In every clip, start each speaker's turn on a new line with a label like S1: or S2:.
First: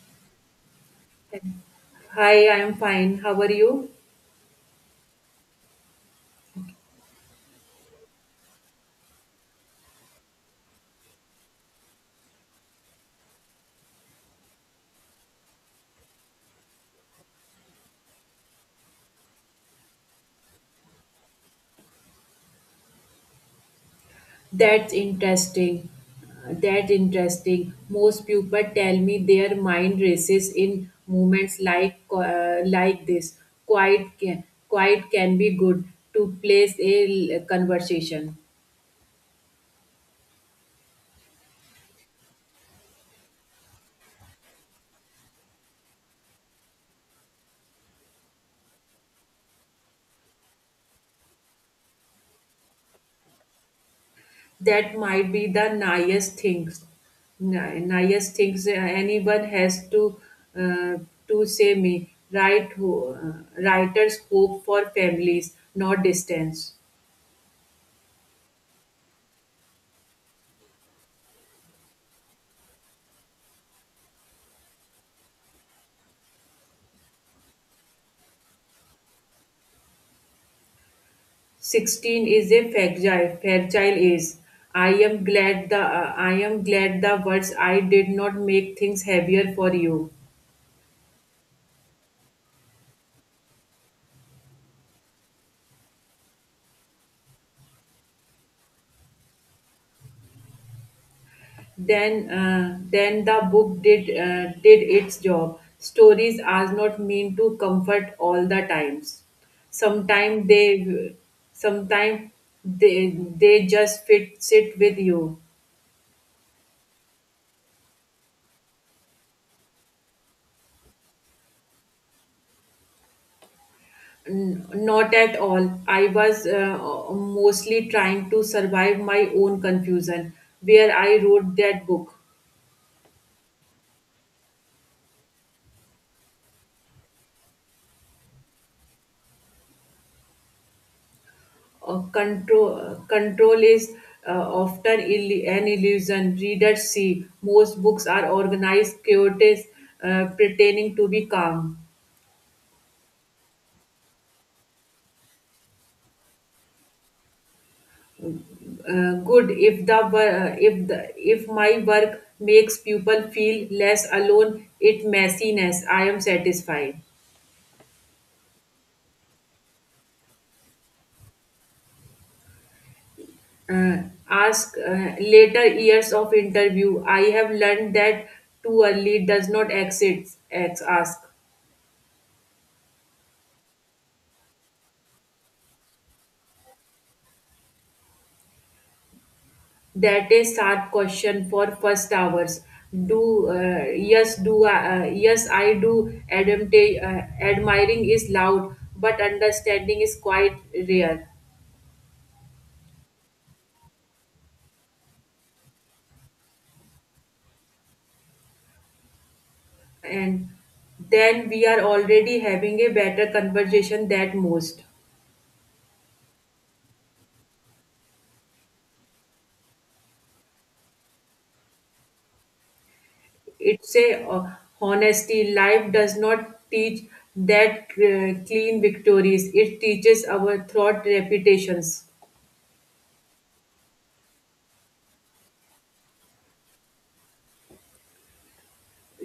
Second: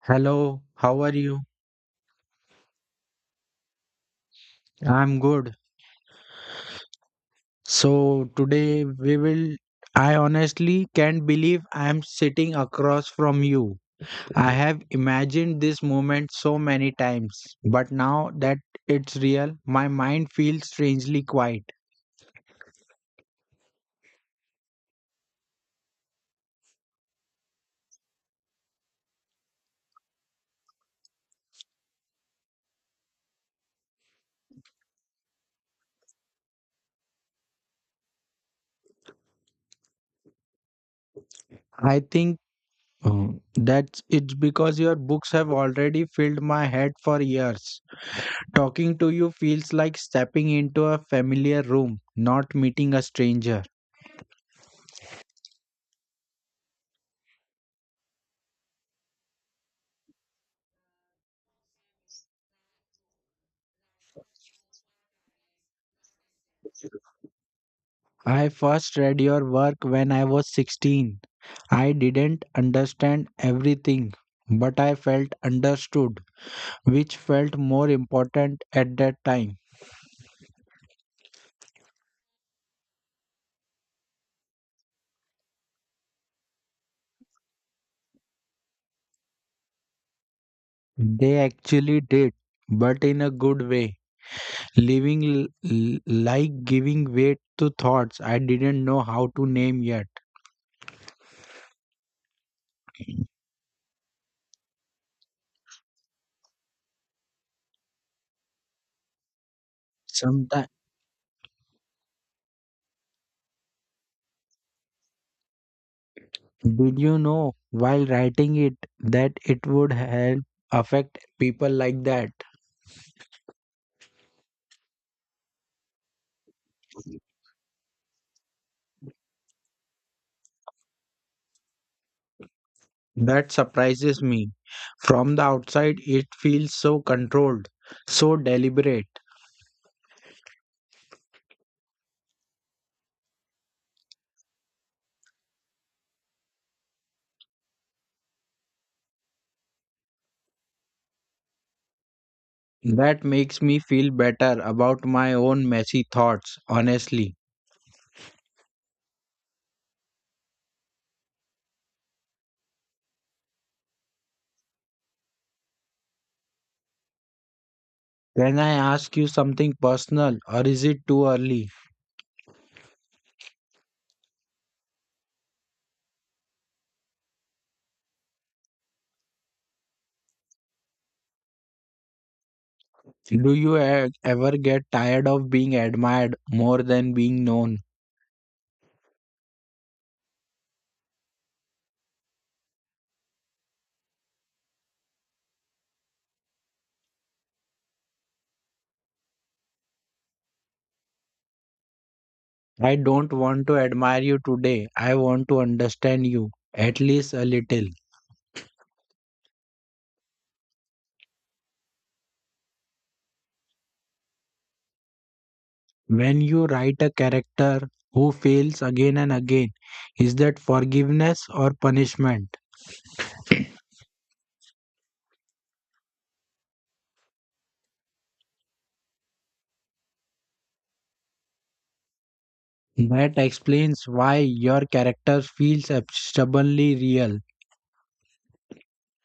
S1: Hello, how are you?
S2: Hi, I'm fine. How are you?
S1: I'm good. So today we will I honestly can't believe I am sitting across from you. I have imagined this moment so many times, but now that it's real, my mind feels strangely quiet.
S2: That's interesting. That's interesting. Most people tell me their mind races in moments like this. Quiet can be good to place a conversation.
S1: I think that's it's because your books have already filled my head for years. Talking to you feels like stepping into a familiar room, not meeting a stranger.
S2: That might be the nicest things, nicest things anyone has uh, to say me. Right, writers hope for families, not distance.
S1: I first read your work when I was 16. I didn't understand everything, but I felt understood, which felt more important at that time.
S2: 16 is a fragile age. I am glad the words, I did not make things heavier for you.
S1: They actually did, but in a good way, like giving weight to thoughts I didn't know how to name yet.
S2: Then the book did its job. Stories are not meant to comfort all the times. Sometimes
S1: Sometimes,
S2: they, sometimes they they just fit sit with you.
S1: did you know while writing it that it would help affect people like that?
S2: Not at all. I was mostly trying to survive my own confusion, where I wrote that book.
S1: That surprises me. From the outside, it feels so controlled, so deliberate.
S2: Control is uh, often an illusion. Readers see most books are organized, chaotic, pretending to be calm.
S1: That makes me feel better about my own messy thoughts, honestly.
S2: Good if the if the if my work makes people feel less alone. It messiness. I am satisfied.
S1: Can I ask you something personal or is it too early?
S2: uh, Ask, later years of interview, I have learned that too early does not ask.
S1: Do you ever get tired of being admired more than being known?
S2: That is hard question for first hours. Do uh, yes, do yes, I do admit, admiring is loud but understanding is quite rare.
S1: I don't want to admire you today. I want to understand you, at least a little.
S2: And then we are already having a better conversation than most.
S1: When you write a character who fails again and again, is that forgiveness or punishment?
S2: It's a honesty. Life does not teach that clean victories. It teaches our thought reputations.
S1: That explains why your character feels ab- stubbornly real.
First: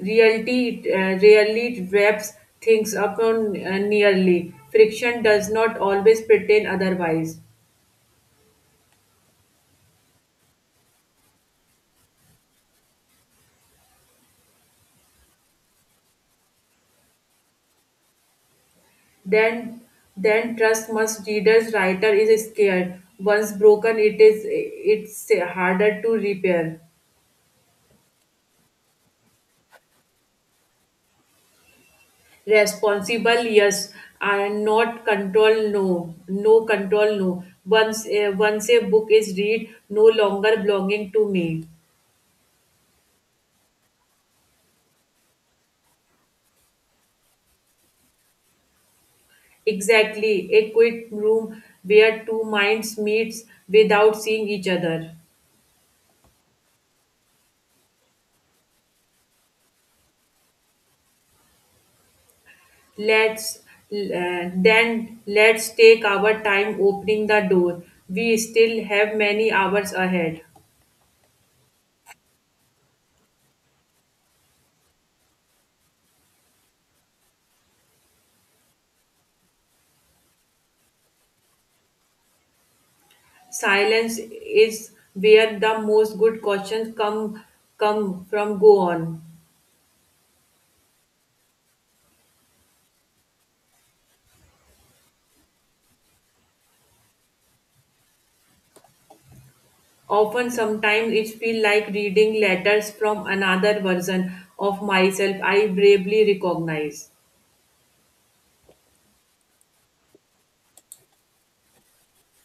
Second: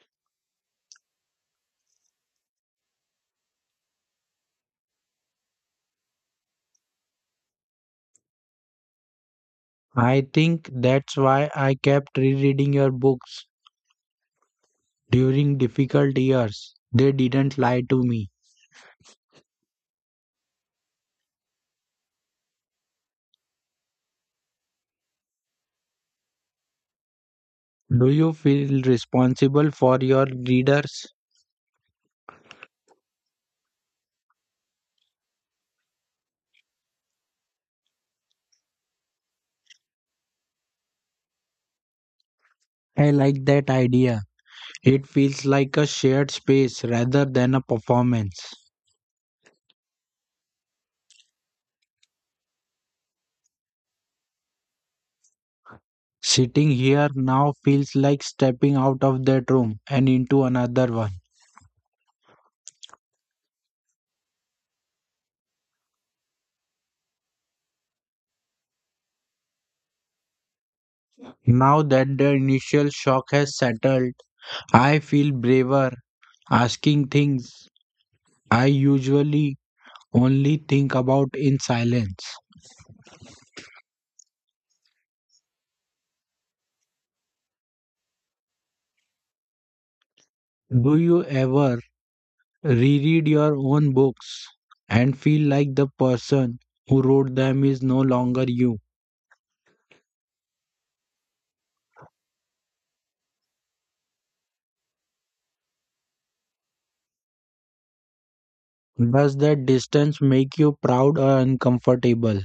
S2: Reality rarely wraps things up on nearly. Friction does not always pretend otherwise.
S1: I think that's why I kept rereading your books during difficult years. They didn't lie to me.
S2: Then, then trust must readers. Writer is scared. Once broken, it's harder to repair.
S1: Do you feel responsible for your readers?
S2: Responsible, yes, and not control, no, no control, no. Once a book is read, no longer belonging to me.
S1: I like that idea. It feels like a shared space rather than a performance.
S2: Exactly, a quiet room where two minds meets without seeing each other.
S1: Sitting here now feels like stepping out of that room and into another one.
S2: Let's, then let's take our time opening the door. We still have many hours ahead.
S1: Now that the initial shock has settled, I feel braver asking things I usually only think about in silence.
S2: Silence is where the most good questions come, come from. Go on.
S1: Do you ever reread your own books and feel like the person who wrote them is no longer you?
S2: Often, sometimes it feels like reading letters from another version of myself I bravely recognize.
S1: Does that distance make you proud or uncomfortable?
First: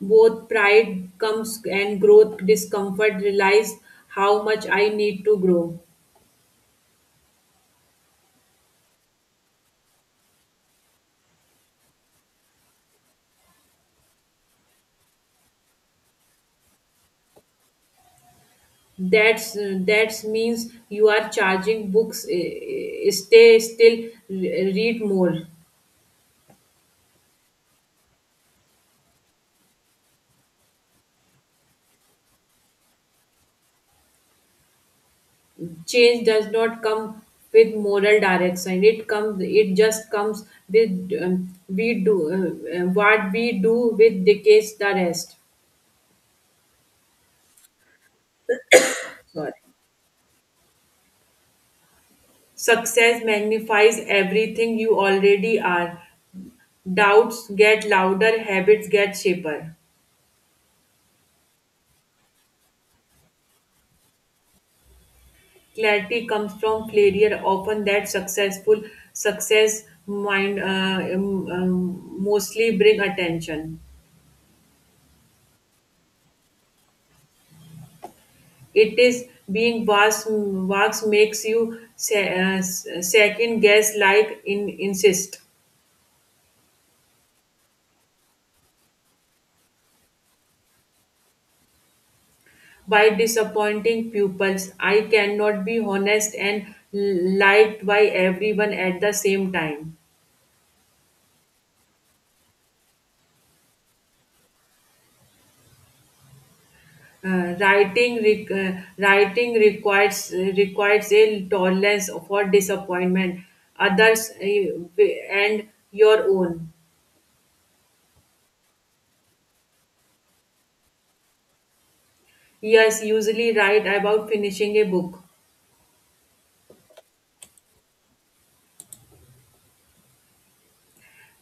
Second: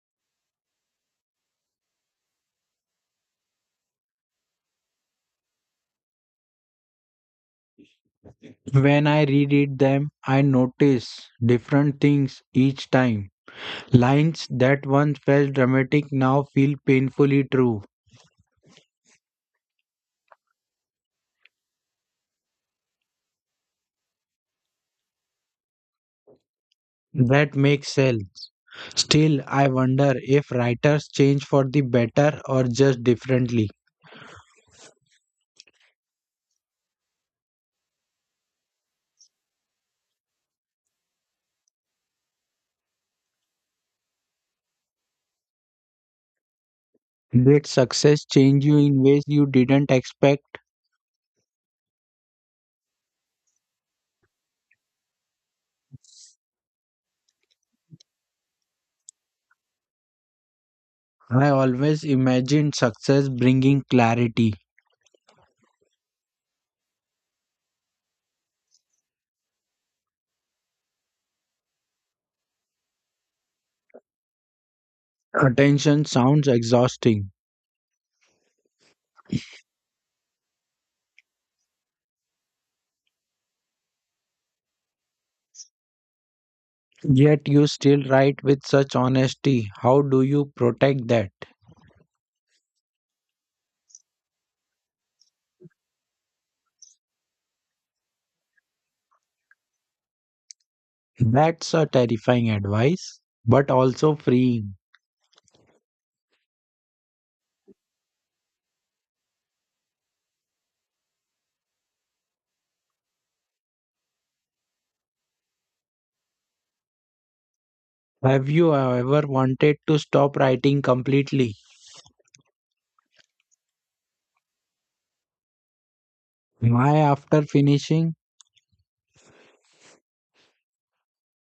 S2: Both pride comes and growth discomfort realize how much I need to grow.
S1: When I reread them, I notice different things each time. Lines that once felt dramatic now feel painfully true.
S2: That means you are charging books. Stay still, read more.
S1: That makes sense. Still, I wonder if writers change for the better or just differently.
S2: Change does not come with moral direction. It comes. It just comes with we do, what we do with decades the rest.
S1: Did success change you in ways you
S2: Got,
S1: didn't expect?
S2: success magnifies everything you already are. Doubts get louder, habits get shaper.
S1: I always imagined success bringing clarity.
S2: Clarity comes from failure, often that successful success mind, mostly bring attention.
S1: Attention sounds exhausting,
S2: It is being vast, vast makes you second guess like in, insist.
S1: yet you still write with such honesty. How do you protect that?
S2: By disappointing pupils. I cannot be honest and liked by everyone at the same time.
S1: That's a terrifying advice, but also freeing.
S2: Writing requires, requires a tolerance for disappointment others, and your own.
S1: Have you ever wanted to stop writing completely?
S2: Yes, usually write about finishing a book.
S1: My after finishing,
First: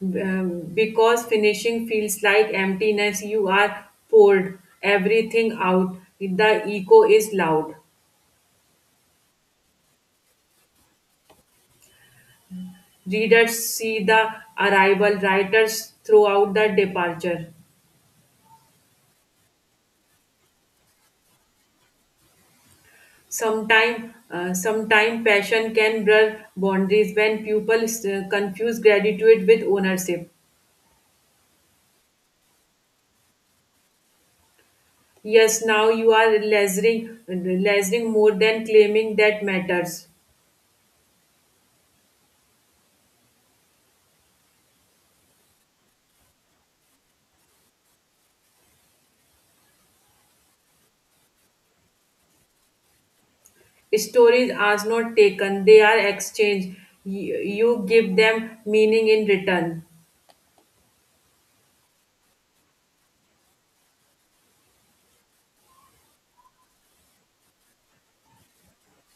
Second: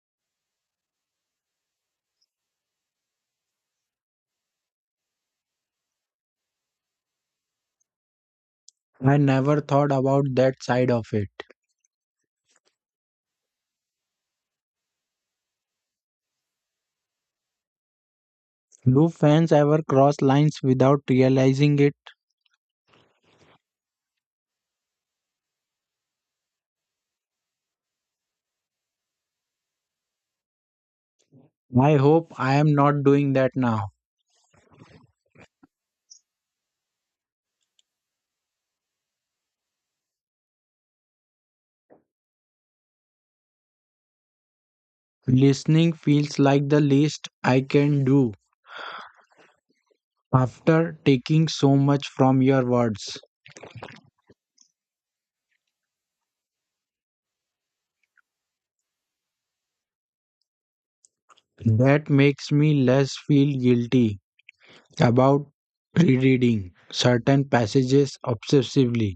S2: Because finishing feels like emptiness, you are poured everything out, the echo is loud.
S1: I never thought about that side of it.
S2: Readers see the arrival, writers throughout the departure.
S1: Do fans ever cross lines without realizing it?
S2: Sometime, sometime passion can blur boundaries when people confuse gratitude with ownership.
S1: I hope I am not doing that now.
S2: Yes, now you are lasering, lasering more than claiming that matters.
S1: Listening feels like the least I can do after taking so much from your words.
S2: Stories are not taken; they are exchanged. You give them meaning in return.
S1: That makes me less feel guilty about rereading certain passages obsessively.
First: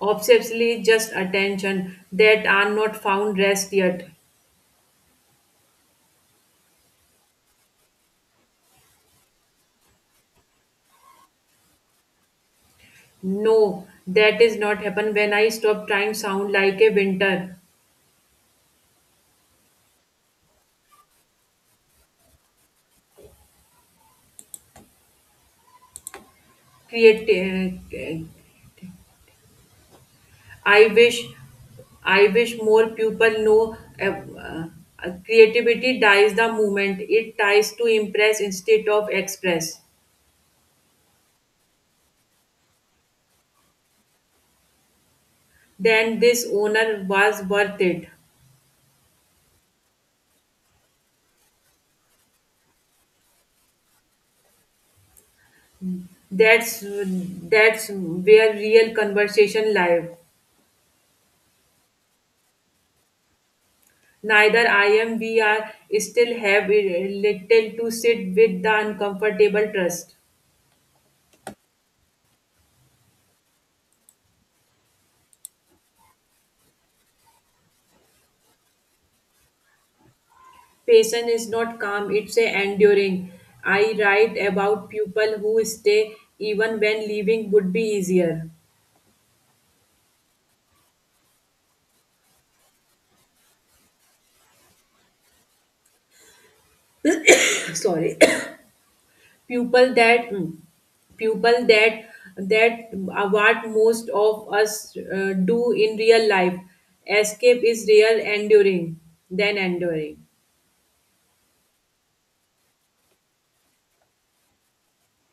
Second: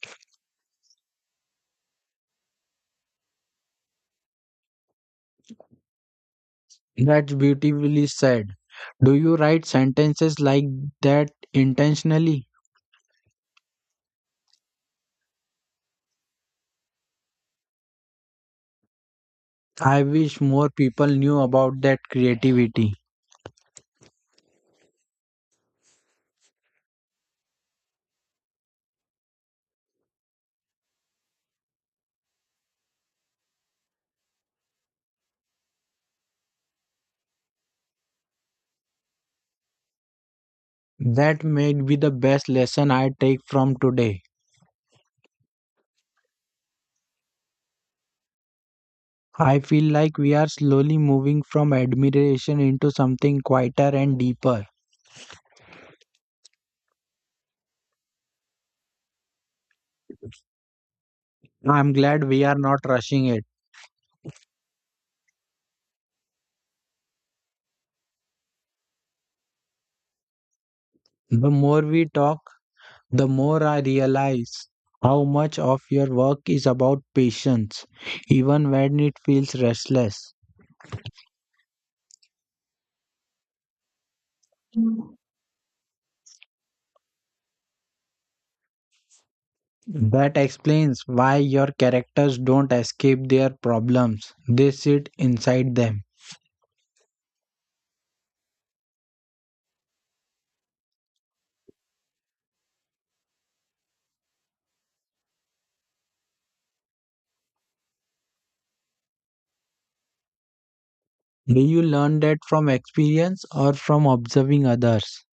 S2: Obsessively, just attention that are not found rest yet.
S1: That's beautifully said. Do you write sentences like that intentionally?
S2: No, that is not happen when I stop trying sound like a winter.
S1: I wish more people knew about that creativity.
S2: Create, I wish I wish more people know, creativity dies the moment it tries to impress instead of express.
S1: That may be the best lesson I take from today.
S2: Then this owner was worth it.
S1: I feel like we are slowly moving from admiration into something quieter and deeper.
S2: That's where real conversation live.
S1: I'm glad we are not rushing it.
S2: Neither I am, we are still have a little to sit with the uncomfortable trust.
S1: The more we talk, the more I realize how much of your work is about patience, even when it feels restless.
S2: Passion is not calm, it's a enduring. I write about people who stay even when leaving would be easier.
S1: That explains why your characters don't escape their problems, they sit inside them.
S2: Sorry. People that people that that are what most of us do in real life. Escape is real enduring than enduring.
S1: Do you learn that from experience or from observing others?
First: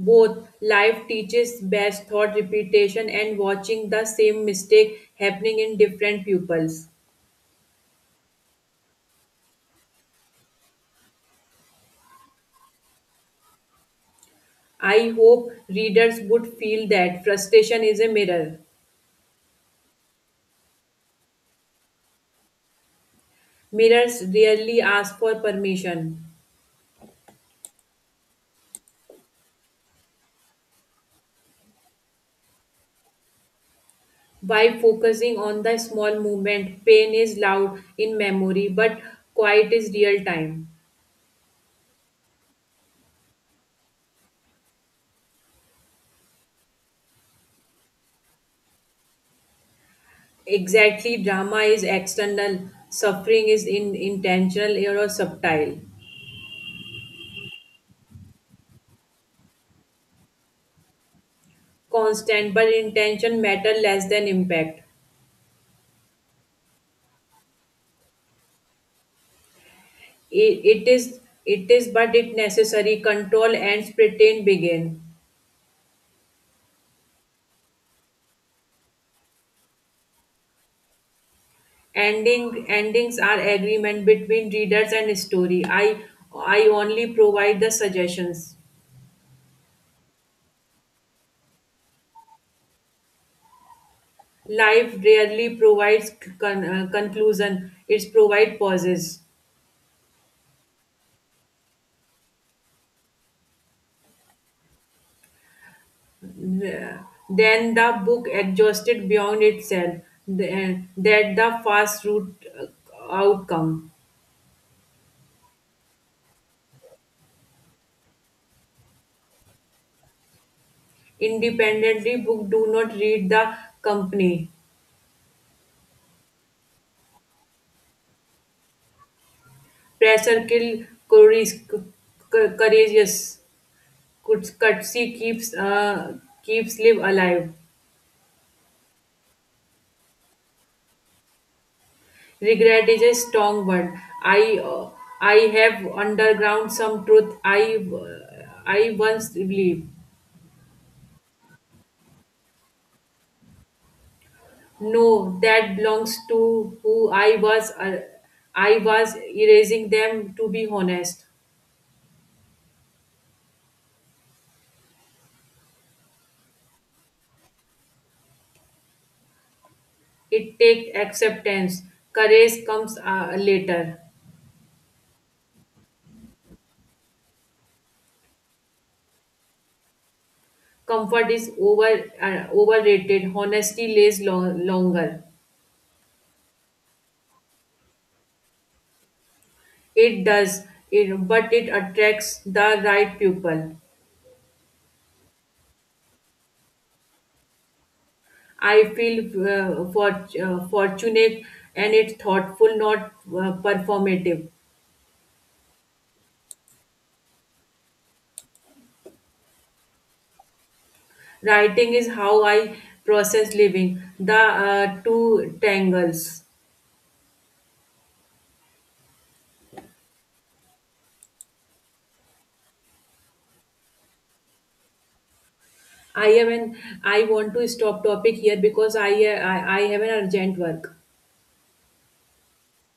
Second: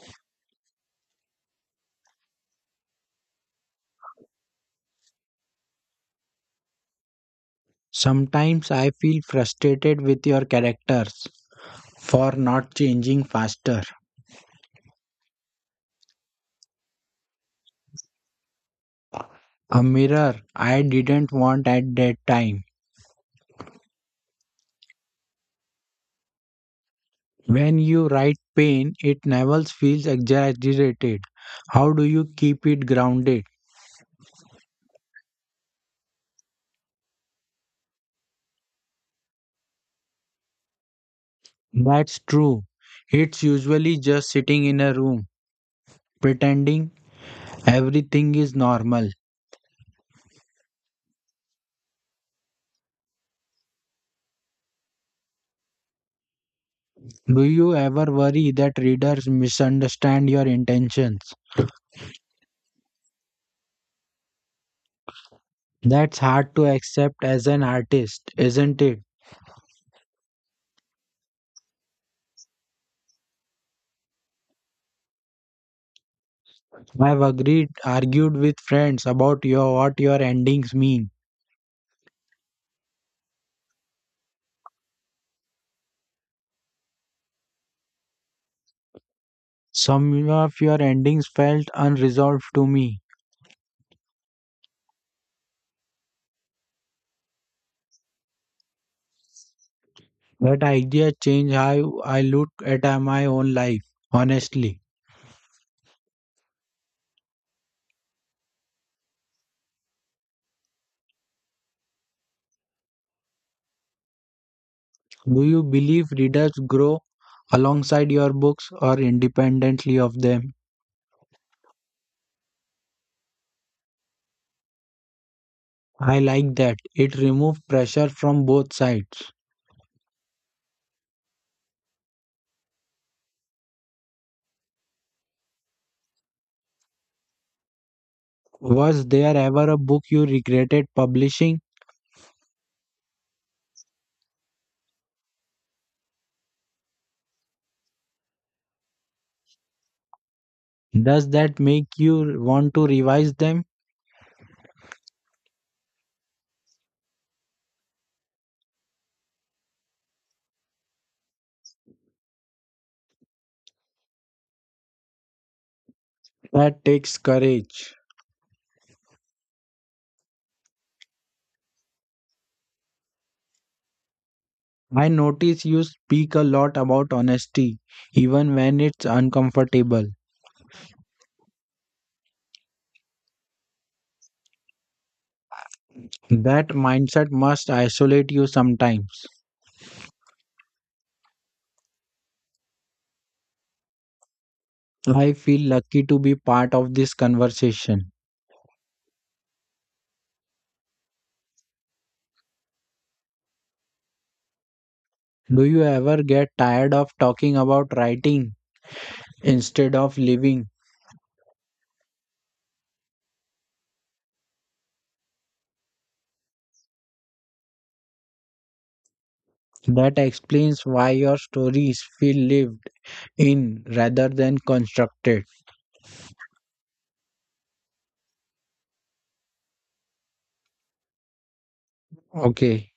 S2: Both life teaches best thought repetition and watching the same mistake happening in different pupils.
S1: Sometimes I feel frustrated with your characters for not changing faster.
S2: I hope readers would feel that frustration is a mirror.
S1: A mirror I didn't want at that time.
S2: Mirrors rarely ask for permission.
S1: When you write pain, it never feels exaggerated. How do you keep it grounded?
S2: By focusing on the small movement, pain is loud in memory, but quiet is real time.
S1: That's true. It's usually just sitting in a room, pretending everything is normal.
S2: Exactly, drama is external, suffering is in intentional or subtle,
S1: Do you ever worry that readers misunderstand your intentions?
S2: constant, but intention matter less than impact.
S1: That's hard to accept as an artist, isn't it?
S2: It is but it necessary control and pretend begin.
S1: I've agreed, argued with friends about your what your endings mean.
S2: Ending, endings are agreement between readers and story. I only provide the suggestions.
S1: Some of your endings felt unresolved to me.
S2: Life rarely provides conclusion. It provides pauses.
S1: That idea changed how I look at my own life, honestly.
S2: Then the book adjusted beyond itself. That the fast route, uh, outcome.
S1: Do you believe readers grow alongside your books or independently of them?
S2: Independently, book do not read the company.
S1: I like that. It removed pressure from both sides.
S2: Pressure kill courageous. Kutsy keeps, keeps live alive.
S1: Was there ever a book you regretted publishing?
S2: Regret is a strong word. I uh, I have underground some truth. I once believed.
S1: Does that make you want to revise them?
S2: No, that belongs to who I was. I was erasing them. To be honest,
S1: That takes courage.
S2: it takes acceptance. Courage comes, later.
S1: I notice you speak a lot about honesty, even when it's uncomfortable.
S2: Comfort is over, overrated. Honesty lays longer.
S1: That mindset must isolate you sometimes.
S2: It does, it, but it attracts the right people.
S1: I feel lucky to be part of this conversation.
S2: I feel fortunate and it's thoughtful, not performative.
S1: Do you ever get tired of talking about writing instead of living?
S2: Writing is how I process living. The two tangles.
S1: That explains why your stories feel lived in rather than constructed.
S2: I am an, I want to stop topic here because I, I have an urgent work.
S1: Okay.